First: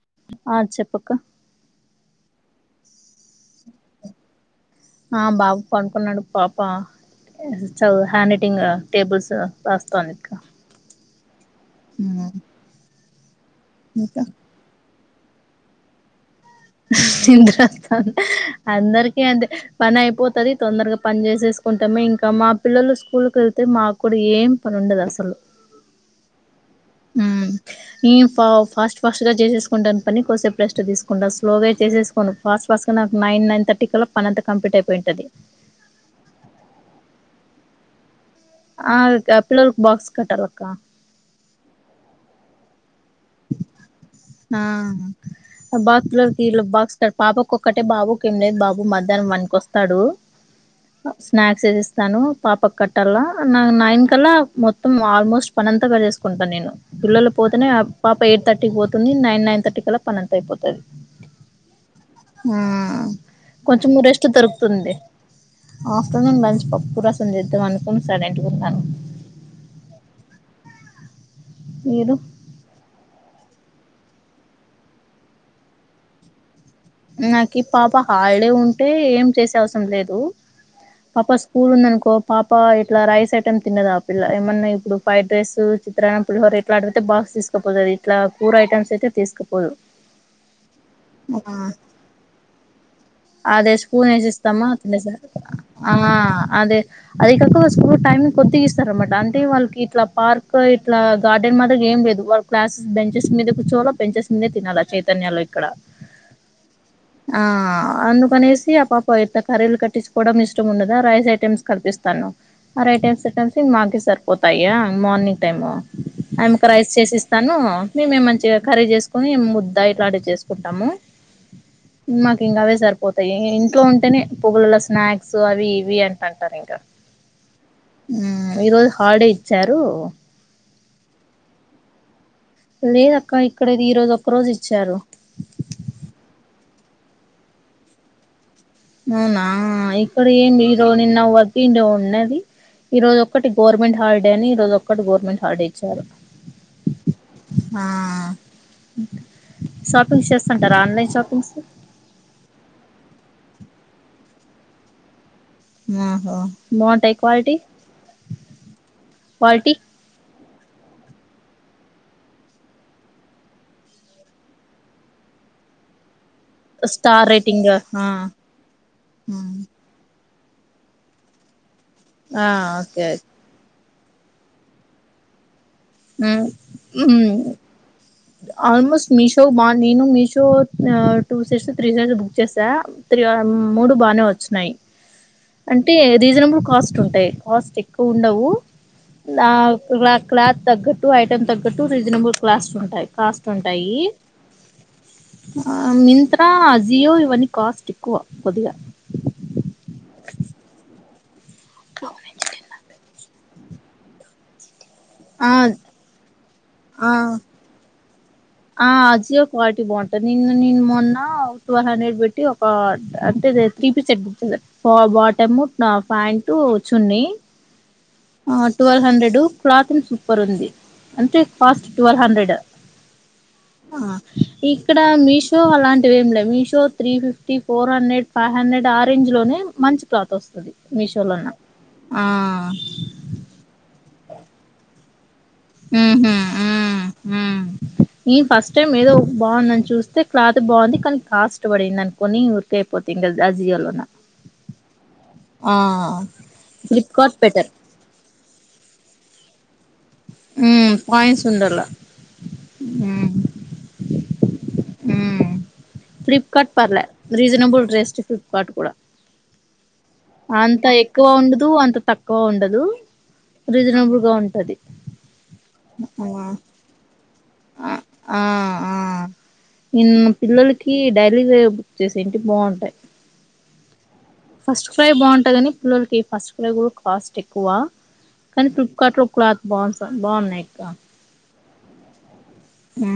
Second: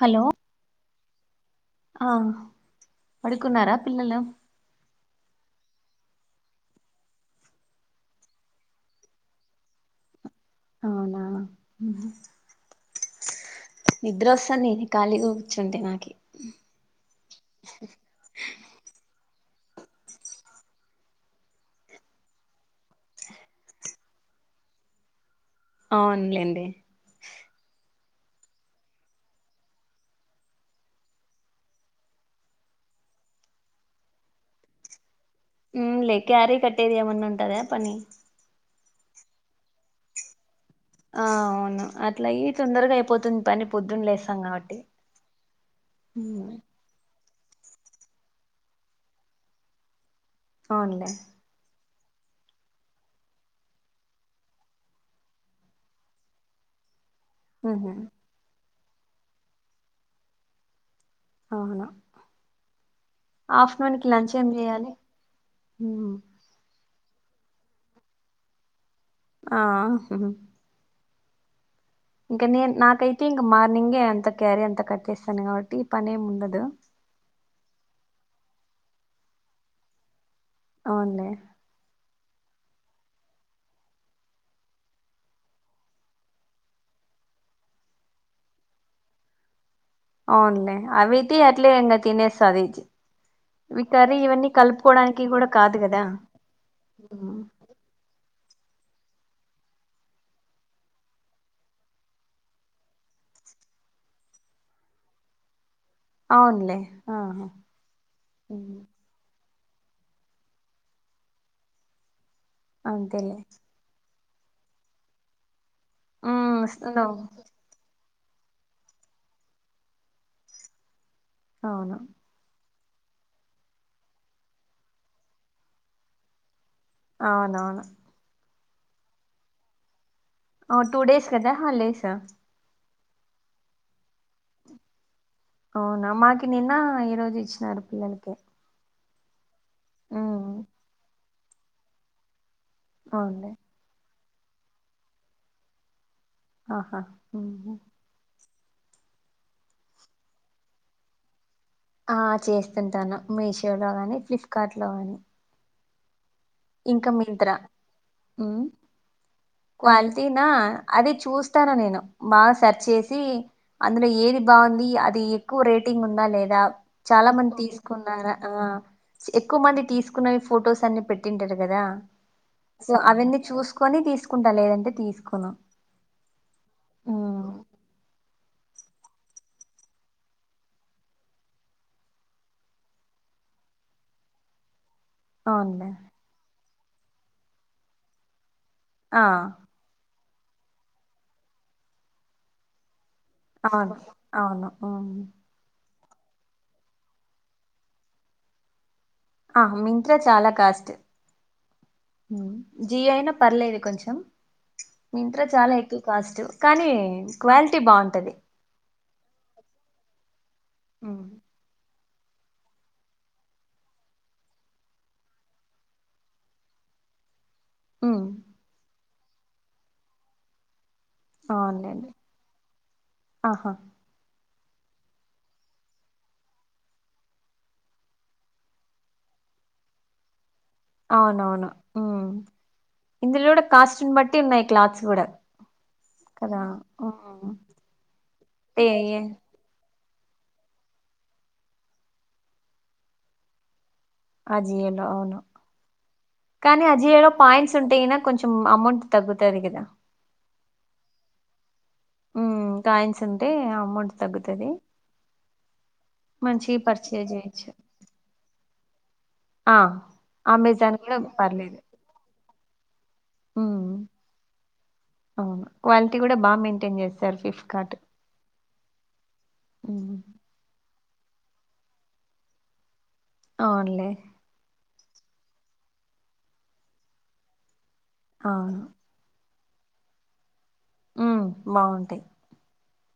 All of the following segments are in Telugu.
హలో ఆ చెప్పక్క ఆ పడుకున్నారా పిల్లలు ఆ బాబు పాడుకున్నాడు పాప చదువు హ్యాండ్ రైటింగ్ టేబుల్స్ రాస్తాంది. అవునా ఉహు ఇంకా నిద్ర అస్సన్ని ఖాళీగా కుచ్చుంటే నాకి నిద్ర అత్తంది అందరికి అంతే పని అయిపోతది తొందరగా పన్ జేసేసు కుంటామే ఇంకా మా పిల్లలు స్కూల్కి వెళ్తే మాకు కూడా ఏం పని ఉండదు అసలు అవునులేండి ఉమ్ ఈ పావ్ ఫాస్ట్ ఫాస్ట్ గా జేసేస్కుంటన్ పని కోసేప్ రెస్ట్ దిస్కుంటస్ స్లోగే చేసేస్కోను ఫస్ట్ ఫస్ట్ గా నాకు నైన్ నైన్ తట్టి కల్లా పని అంత కంప్లీట్ అయిపోయింటది ఉమ్ లే క్యారీ కట్టేదేమన్నా ఉంటాద పని ఆమ్ అద్ డబ్బాలక్ బోక్స్ కట్టలక్క ఆ అవును అట్లై తొందరగా అయిపోతుంది పని పొద్దున్ ఆ బాత్లోకి ఉమ్ తీలు బోక్స్ ఇక్కడ పాపక్ ఒక్కటే బాబుకి ఏం లేదు బాబు మధ్యానం వన్ కొస్తాడు అవునులే స్నాక్స్ ఎసి స్తాను పాప కట్టల్లా నాక్ నైన్ కల్లా మొత్తం ఆల్మోస్ట్ పనంతాగా జేస్కుంట నేను పిల్లలు పోతేనేగా ఉహు పాప ఎట్ తట్టికి వోతుంది నైన్ నైన్ తట్టి కల్ల పనంతా అయిపోతుంది అవును ఉమ్ ఆఫ్టర్నూన్ కొంచము కి రెస్ట్టు లంచ్ ఏం చేయాలి దొరుక్తుంది. ఉమ్ ఆఫ్టర్నూన్ లంచ్ పప్పు రసం ఎద్దాం అనుకుంన్ సడేంటుగుంటనా ఆ హుమ్ మీరు ఇంక నేను నాకైతే ఇంకా మార్నింగే అంత క్యారీ అంత కట్టేస్తాను కావట్టి ఈ పని ఏమి ఉండదు నాకి పాప హల్ డే ఉంటే ఏం చేసే అవసం లేదు పాప అవునులే సు స్కూల్ ఉందనుకో పాప ఇట్లా రైస్ ఐటమ్ తిన్నదు ఆ పిల్ల ఏమన్నా ఇప్పుడు ఫ్రైడ్ రైసు చిత్రాన్నం పులిహోర అల అండుతే బాక్స్ తీస్కపోతది ఇట్లా కూర ఐటమ్స్ అయితే తీస్కుపో అవునులే అవి అయితే అట్లే ఇంకా తినేస్తారు ఈజీ అదే స్పూన్ వేసి ఇస్తామా తినేస కూడా కాదు ఆ కదా అదే అది కాక స్కూల్ టైమ్ కొద్ది ఇస్తారన్నమాట అంటే వాళ్ళకి ఇట్లా పార్క్ ఇట్లా గార్డెన్ మాదరి ఏం లేదు వాళ్ళ క్లాసెస్ బెంచెస్ మీద కూర్చోలో బెంచెస్ మీదే తినాల చైతన్యాలొ ఇక్కడ అవునులే ఆ ఆహా అందుకనేసి ఆ పాప ఇట్టా కర్రీలు కట్టించుకోవడం ఇష్టం ఉండదా రైస్ ఐటెమ్స్ కలిపిస్తా తను మరి ఐటెమ్స్ అంతేలే టమ్స్ ఇక మాకే సరిపోతాయా మార్నింగ్ టైము ఉమ్ ఆమెకి రైస్ స్లో చేసి ఇస్తాను మేమేం మంచిగా కర్రీ చేసుకోని ముద్ద ఇట్లంటివీ చేసుకుంటాము అవును మాకి ఇంగ అవే సరిపోతాయి ఇంట్లో ఉంటేనే పోగులల్ల స్నాక్స్ అవి ఇవి అంట అంటారు ఇంకా అవునవును ఉమ్ ఈ రోజు హాలిడే ఇచ్చారు ఓ టూ డేస్ కదా హాలిడేస్ లేదక్క ఇక్కడది ఈ రోజు ఒక్క రోజు ఇచ్చారు అవునా మాకి నిన్న ఈ రోజు ఇచ్చినారు పిల్లలకి అవునా ఇక్కడ ఉమ్ ఏమి ఈరో నిన్న వర్కింగ్ డే ఉన్నది ఈ రోజు ఒకటి అవునులే గవర్మెంట్ హాలిడే అని ఈ రోజు ఒక్కటి గవర్నమెంట్ హాలిడే ఇచ్చారు ఆహా ఉహు ఆ షాపింగ్స్ చేస్తాంటారా ఆన్లైన్ షాపింగ్స్ ఆ చేస్తుంటాను మీషోలో గాని ఫ్లిప్కార్ట్ లో గాని ఒహో ఇంకా మింత్రా క్వాలిటీ క్వాలి టిన అదే చూస్తాన నేను బా సర్చ్ చేసి అందులో ఏది బాగుంది అది ఎక్కువ రేటింగ్ ఉందా లేదా స్టార్ చాలా మంది రేటింగ్ ఆ తీసుకున్నారా ఆ ఉమ్ ఎక్కువ మంది తీస్ కున్నయి ఫొటోస్ అన్ని పెట్టింటారు కదా ఆ సో ఓకే అవన్ని చూస్ కొని తీసుకుంటా లేదంటే తీసుకొను ఊ ఉ ఆల్మోస్ట్ మీషో బా నేను Meesho two seats three seats book చేసా త్రి మూడు బానే వచ్చినయి అవునులే అంటే రీజనబుల్ కాస్ట్ ఉంటాయి కాస్ట్ ఎక్కువ ఉండవు ఆ క్ల క్లాత్ తగ్గట్టు ఐటమ్ తగ్గట్టు రీజనబుల్ క్స్ట్ ఉంటాయి కాస్ట్ ఉంటాయి అవును అవును ఉ ఆ మింత్ర అజియో ఇవన్నీ కాస్ట్ ఎక్కువ కొద్దిగా ఆ మింత్ర చాలా కాస్ట్ జి అయినా పర్లేదు కొంచెం మింత్ర ఆ చాలా ఎక్కువ కాస్ట్ కానీ ఆ క్వాలిటీ బాగుంటది ఆ అజియో క్వాలిటీ బాగుంటుంది నిన్న నిను మొన్న ఉమ్ ట్వెల్వ్ హండ్రెడ్ పెట్టి ఒక అంటే త్రి పీస్ సెట్ బుక్ చేశా బాటమ్ ప్యాంటు చున్ని ఉ ఆ ట్వల్వ్ హండ్రెడ్ క్లాత్న్ సూపర్ ఉంది అంటే ఫస్ట్ అవునులేండి ట్వల్ హండ్రెడ్ ఆహా ఆ ఇక్కడ మీషో అలాంటివి ఏమి లే Meesho three fifty four hundred five hundred ఆరేంజ్లోనే మంచి క్లాత్ వస్తుంది మీషోలోన్న ఆ ఇందుల్గూడ కాస్టను బట్టి ఉన్నాయి క్లాత్స్ గూడా ఊ ఉ ఊ ఉ ఈ ఫస్ట్ ఏ టైమ్ ఏదో ఏ- బావుందని చూస్తే క్లాత్ బావుంది కనీ కాస్ట్ బడిందనుకోని ఊరికే అయిపోతంది ఇం ఆ జియోలోనా అజియోలో అవును కానీ ఆ జియోలో ఫ్లిప్కార్ట్ బెటర్ పాయింట్స్ ఉంటాయేన కొంచం అమౌంట్ తగ్గుతది గదా ఊ పాయింట్స్ ఉండాల కాయిన్స్ ఉంటే అమౌంట్ తగ్గుతది. ఫ్లిప్కార్డ్ మంచిగా పర్లే పర్చేజ్ చేయొచ్చు రీజనబుల్ డ్రెస్ట్ ఫ్లిప్కార్ట్ కూడ ఆ అంత అమెజాన్ కూడా ఎక్కువ ఉండదు. పర్లేదు అంత తక్ కొవుండదు ఉమ్ రీజనబుల్ గా ఉంటది. అవును క్వాలిటీ గూడ బా మెయింటైన్ చేస్తారు ఫిఫ్ట్ ఆ ఆ ఆ ఇన్ ఉమ్ పిల్లలకి డైలీ వేర్ బుక్ చేసేంటి ఇంట్లో బావుంటాయి. అవునులే! ఫస్ట్ క్రై భావుంటదని పిల్లలకి ఫస్ట్ క్రై కూడా కాస్ట్ ఎక్కువ కనీ అవును ఫ్లిప్కార్ట్ లో క్లాత్ బాన్సా బావున్నాయ ఆ ఉ బావుంటయి. ఊ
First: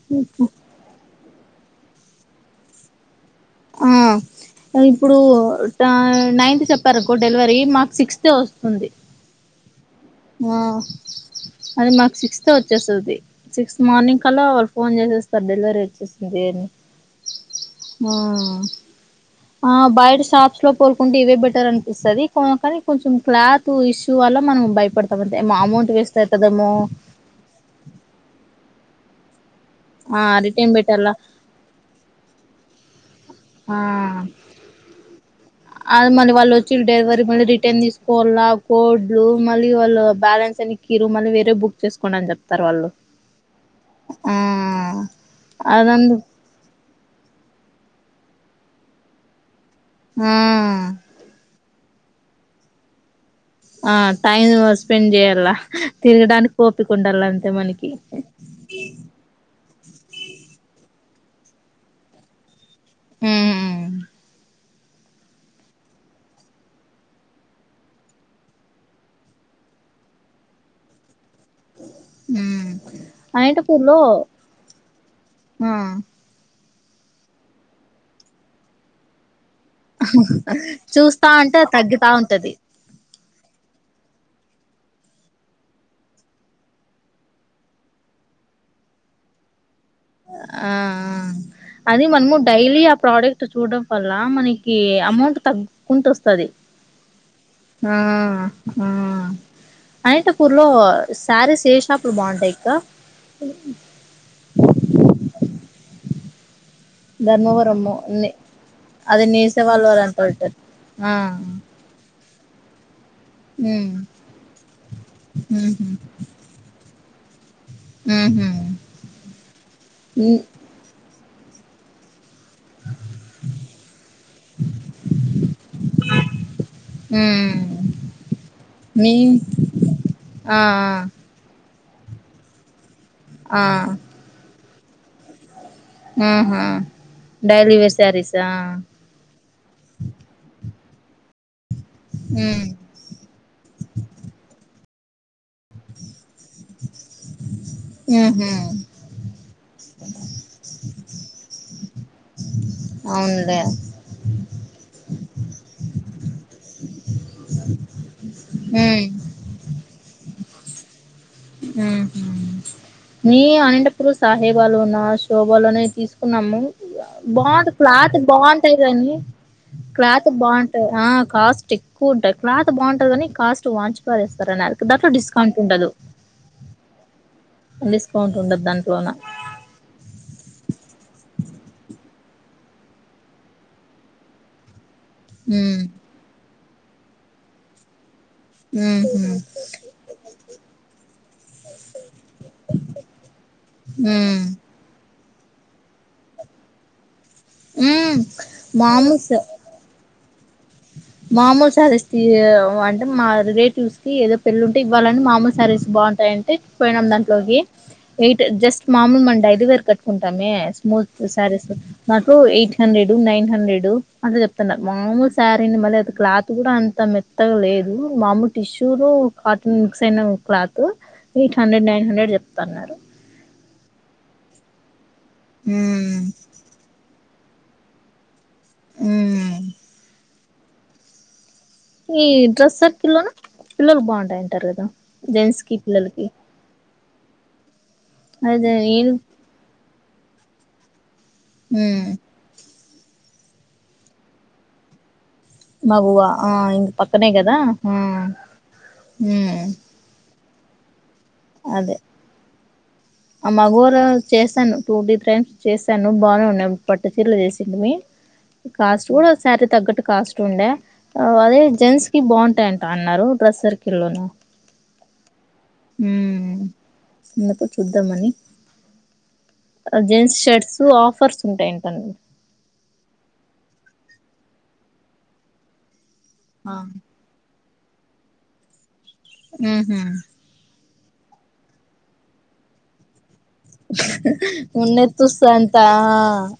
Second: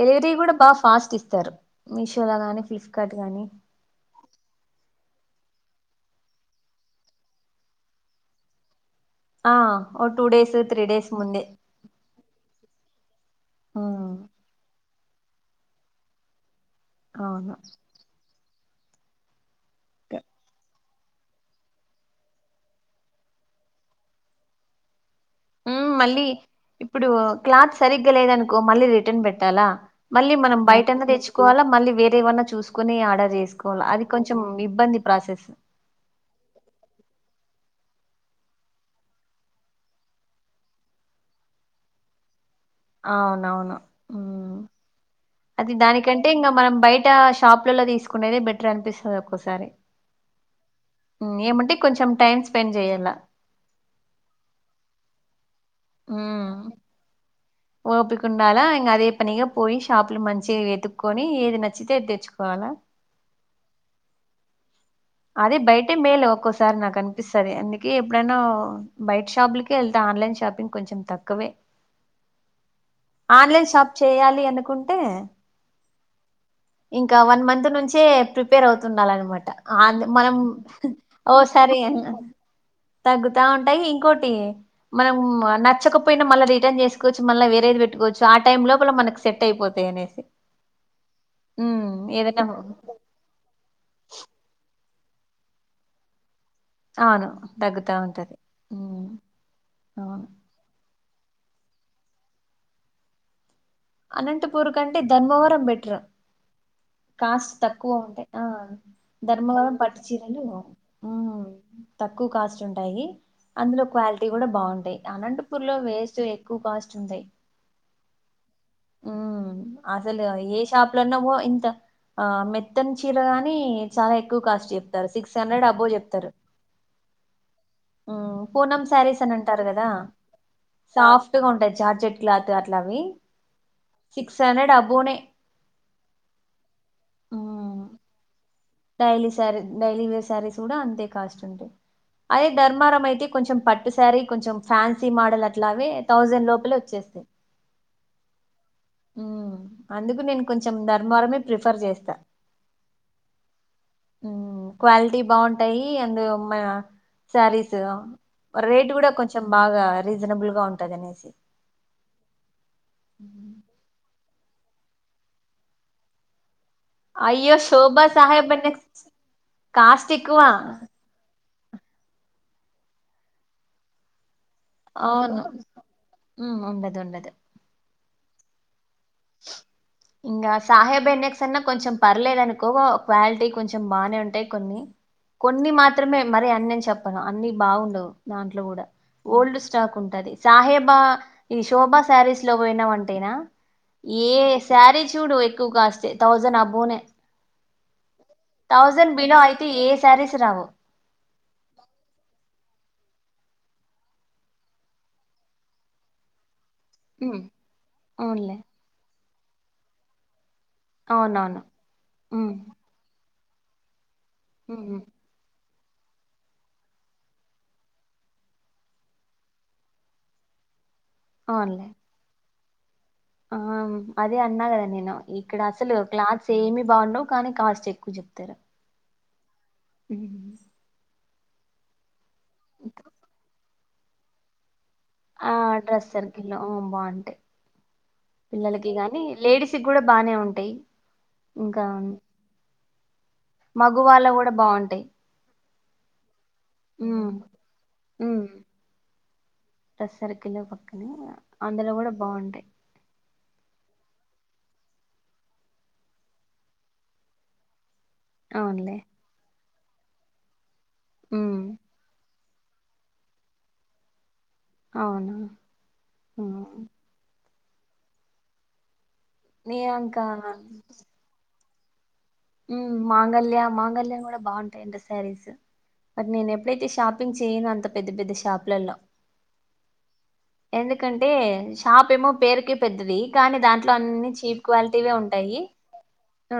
ఎలేటివీ గూడ బాగా ఫాస్ట్ ఇస్తారు మీషోలో గానీ, ఫ్లిప్కార్ట్ గానీ ఊ ఇప్పుడు టైం నైన్త్ చెప్పారకో డెలివరీ మాకు సిక్స్ కే ఒస్తుంది. ఆ ఓ టూ డేస్, త్రీ డేస్ ముందే అది మాకు సిక్స్త కే ఒచ్చేస్తది సిక్స్త్ ఉమ్, మార్నింగ్ కల్లా ఫోన్ చేసేస్తారు డెలివరీ ఒచ్చేసింది అని అవును ఆ బయట ఆ షాప్స్ లో పోల్ కుంటే ఇవే బెటర్ అనిపిస్తది కో కనీ కొంచెం క్లాతూ ఇష్యూ వల్ల మనం భయపడ కాబట్టి మ్మ్ అమౌంట్ మళ్ళీ వేస్టేయితదేమో ఇప్పుడు క్లాత్ సరిగ్గా లేదనుకో మళ్ళీ రిటర్న్ బెట్టాలా ఆ మళ్ళీ మనం రిటర్న్ బయటనే పెట్టాల తెచ్చ్ కోవాలా మళ్ళీ వేరే వన్నా చూసుకుని ఆర్డర్ ఆ చేసుకోవాలా అది కొంచెం ఇబ్బంది ప్రాసెస్ అది మళ్ళీ వాళ్ళు ఒచ్చిలు డెలివరీ మళ్ళీ రిటర్న్ తీసుకోవాలా కోడ్లు మళ్ళీ వాళ్ళు బ్యాలెన్స్ ఎనెక్ కిరూ వేరే బుక్ చేసుకోండి అని చెప్తారు వాళ్ళు అవునవును ఊ ఆ అది అదందు దానికంటే ఇంగ మనం బయట షాప్లలలో తీసుకునేది బెటర్ అనిపిస్తది ఒక్కోసారి ఊ ఏమంటే కొంచెం టైం స్పెండ్ జేయ్యాల ఆ టైం స్పెండ్ జేయాల తిరగడానికి మ్మ్ ఓపిక ఉండాల అంతే మనకి ఓపిక ఉండాలా ఇంగా అదే పనిగా పోయి షాపులు మంచిగా వెతుక్కొని ఏది నచ్చితే అది తెచ్చుకోవాలా! ఊ ఉ అదే బయటే మేలు ఒక్కోసారి నాకు అనిపిస్తది అందుకే ఎప్పుడైనా బయట షాపులకే ఎళ్తా ఆన్లైన్ షాపింగ్ కొంచెం తక్కవే ఆన్లైన్ షాప్ అనేటపూర్లో చేయాలి అనుకుంటే ఆ ఇంకా వన్ మంత్ నుంచే ప్రిపేర్ అవుతుండాల అనమాట ఆళ్ళు మనం చూస్తా ఓ అంటే సరే అన్న తగ్గుతా ఉంటది తగ్గుతా ఉంటయి ఇంకోటి మనం నచ్చకపోయినా మళ్ళీ రిటర్న్ చేస్కోవచ్చు మళ వేరేది పెట్టుకోచ్చు ఆ టైమ్ లోపల మనకు సెట్ అయిపోతాయి అనే ఆ ఆ అది మనము ఏదైనా డైలీ ప్రోడక్ట్ చూడడం వల్ల మనకి అమౌంట్ తగ్గుకుంటూ వస్తది అవును తగ్గుతా ఆ ఉంటది ఆ ఉమ్ అవును అనంత పూర్లో శారీస్ ఏ షాపులు బాగుంటాయి అక్క అనంతపూర్ కంటే ధర్మవరం బెటర్ కాస్ట్ తక్కువ ధర్మవరము ఉంటాయి నే ఆ అదే నేసే ధర్మవరం వాళ్ళు పట్టు అంటా చీరలు ఉంటారు ఆ హ్మ్ తక్కువ కాస్ట్ ఉంటాయి అందులో ఉమ్ క్వాలిటీ కూడా బాగుంటాయి అనంతపూర్లో ఉహు వేస్ట్ ఎక్ ఎక్కు కాస్ట్ ఉంటాయి ఉహు హ్మ్ అసలు షాప్లోన పో ఇంత ఆ మెత్ మెత్తని చీర గాని చాలా ఎక్కువ కాస్ట్ చెప్తారు సిక్స్ హండ్రెడ్ ఎబ్బో చెప్తారు ఉమ్ హ్మ్ పూనం మీ శారీస్ అని అంటారు కదా ఆ సాఫ ఫ్ట్ గా ఉంటాయి జార్జెట్ క్లాత్ అట్లావి ఆ సిక్స్ హండ్రెడ్ అబోనే ఆహా డైలీ మ్మ్ wear saris daily sari daily wear saris కూడా అంతే కాస్ట్ ఉంటాయి అదే ఉమ్ ధర్మారం అయితే కొంచెం పట్టు సారీ కొంచెం ఫ్యాన్సీ మోడల్ అట్లావి థౌజండ్ లోపలే వచ్చేస్తాయి ఉహ్మ్ హ్మ్ అందుకు నేను కొంచెం ధర్మవరమే ప్రిఫర్ చేస్తా అవునులే హ్మ్ క్వాలిటీ బాగుంటాయి అండ్ మా శారీస్ రేట్ ఉమ్ కూడా కొంచెం బాగా రీజనబుల్గా ఉంటది అనేసి హ్మ్ ఉమ్ మీ అనంతపూర్ సహేబాలోన శోభాలోన తీసుకున్నాము అయ్యో బాగుంట శోభా క్లాత్ సహాయబడిన బాగుంటాయి కానీ కాస్ట్ క్లాత్ ఎక్కువ బాగుంటది ఆ కాస్టే కూంటాయి క్లాత్ బాగుంటుది కాని కాస్ట్ వాంచిపాదేస్తారు అ అవును ఉండదు ఉండదు డిస్కౌంట్ ఉండదు దాంట్లోన ఇంకా సాహెబ్ ఎన్నక్స్ అన్నా కొంచెం పర్లేదు అనుకో క్వాలిటీ కొంచెం బాగానే ఉంటాయి కొన్ని కొన్ని ఉమ్ మాత్రమే మరి అన్న అని చెప్పను అన్ని బాగుండవు దాంట్లో కూడా ఉహు ఓల్డ్ స్టాక్ ఉంటది సాహేబా ఈ శోభాశారీస్లో పోయినమంటేనా ఏ ఉమ్ శారీ చూడు ఎక్కువ కాస్టే థౌజండ్ అబోనే మ్మ్ థౌజండ్ మామూస్ బిలో అయితే ఏ శారీస్ రావు మామూలు శారీస్ అంటే మా రిలేటివ్స్ కి ఏదో పెళ్ళి ఉంటే ఇవ్వాలని మామూలు శారీస్ బాగుంటుంది అంటే పోయినాం ఉమ్, దాంట్లోకి ఎయిట్ అవునులే జస్ట్ మామూలు మనం డైలీ వేర్ కట్టుకుంటామే మోట్ సారీ అవునవును నాకు ఉమ్ ఎయిట్ హండ్రెడ్ నైన్ హండ్రెడ్ అట్లా చెప్తున్నారు ఉమ్, ఉమ్, ఆల్మోస్ట్ శారీని మళ్ళీ అది క్లాత్ కూడా అంత మెత్తగా లేదు మామూ టిష్యూలు కాటన్ మిక్స్ అయిన క్లాత్ ఎయిట్ అవునులే హండ్రెడ్ నైన్ హండ్రెడ్ చెప్తున్నారు ఆ అదే అన్నా కదా నేను ఇక్కడ అసలు మ్మ్ క్లాత్స్ ఏమి బాగుండవు కానీ కాస్టే ఎక్కువ చెప్తారు మ్మ్ ఈ డ్రెస్ ఉమ్. సర్కిల్లోను పిల్లలు బాగుంటాయింటారు కదా ఆ జెంట్స్ కి డ్రస్ పిల్లలకి సర్కిల్లో ఆ బాగుంటాయి అదే పిల్లలకి ఏది గాని లేడీస్కి కూడా బానే ఉంటాయి ఇంకా మగువ లా కూడా బాగుంటాయి మగవ ఆ ఇంగ్ పక్కనే ఉమ్ గదా రస్రకిలో సర్కిల్ పక్కనే అందులో అదే కూడా బాగుంటాయి ఆ మగవ లో చేసాను టూ త్రీ టైమ్స్ చేశాను బాగానే ఉన్నాయి పట్టు చీరలు చేసింటిమి అవునులే కాస్ట్ కూడా శారీ తగ్గట్టు కాస్ట్ ఉండే ఉమ్ అదే జెంట్స్ కి బాగుంటాయి ఆ అన్నారు డ్రస్ సర్కిల్లోన అవునా ఆ అందుకు చూద్దామని నేను ఇంకా జీన్స్ షర్ట్స్ ఆఫర్స్ ఉంటేంటండి ఉమ్ మాంగళ్యా మాంగళ్యాలు కూడా బాగుంటాయింట శారీస్ బట్ నేను ఆ ఎప్పుడైతే షాపి షాపింగ్ చేయను అంత పెద్ద పెద్ద షాపులల్లో ఉహ ఎందుకంటే షాప్ ఏమో పేరుకే పెద్దది కానీ దాంట్లో అ చీప్ క్వాలిటీవే ఉన్నది తుస్సు ఉంటాయి అంతా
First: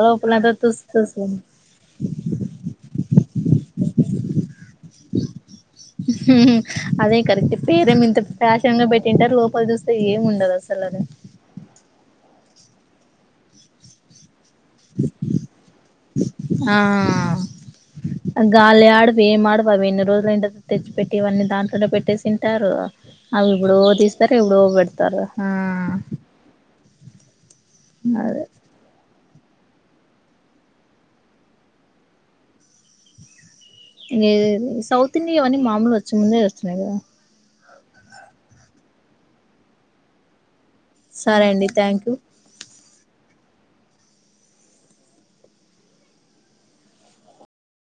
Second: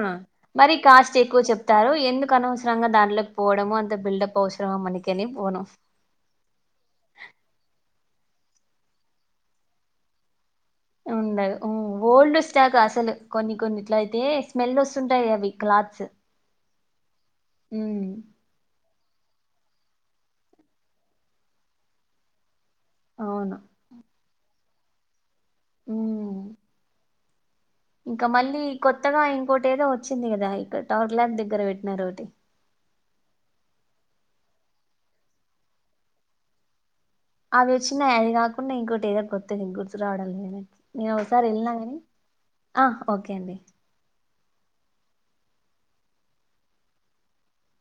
లోపలంతా మరి తుస్సు కాస్ట్ తుస్సు ఎక్కువ చె తారు ఎందుకు అనవసరంగా దాంట్లోకి పోవడము అంత బిల్డప్ అవసరమా మనకని పోను అదే కరెక్ట్ పేరమో ఇంత ఫ్యాషన్ గా పెట్టింటారు లోపల చూస్తే ఏమి ఉండదు అసలు ఉండదు ఓల్డ్ స్టాక్ అసలు కొన్ని కొన్నిట్లో అయితే స్మెల్ వస్తు ఉంటాయవి క్లాత్స్ గాలి ఆడవు ఏం ఆడవు అవి ఎన్ని రోజులు అయి ఉంటది తెచ్చి పెట్టి ఇవన్నీ దాంట్లోనే పెట్టేసి తింటారు అవి అవును ఎప్పుడో తీస్తారు ఎప్పుడో పెడతారు ఉ ఆ ఇంకా అదే మళ్ళీ కొత్తగా ఇంకోటి ఏదో వచ్చింది కదా ఇక్కడ టవర్ లాక్ దగ్గర పెట్టినారు ఒకటి ఇదేది సౌత్ ఇండియా అవన్నీ మామూలు వచ్చేయి ముందే వచ్చిన్నాయి కదా అవి వచ్చినాయి అవి కాకుండా ఇంకోటి ఏదో కొత్తది ఇంకోటి ఏదో గుర్తు రావడం లేదే నేను ఒకసారి సరే అండి వెళ్ళిన కాన థ్యాంక్ యూ ఆ ఓకే అండి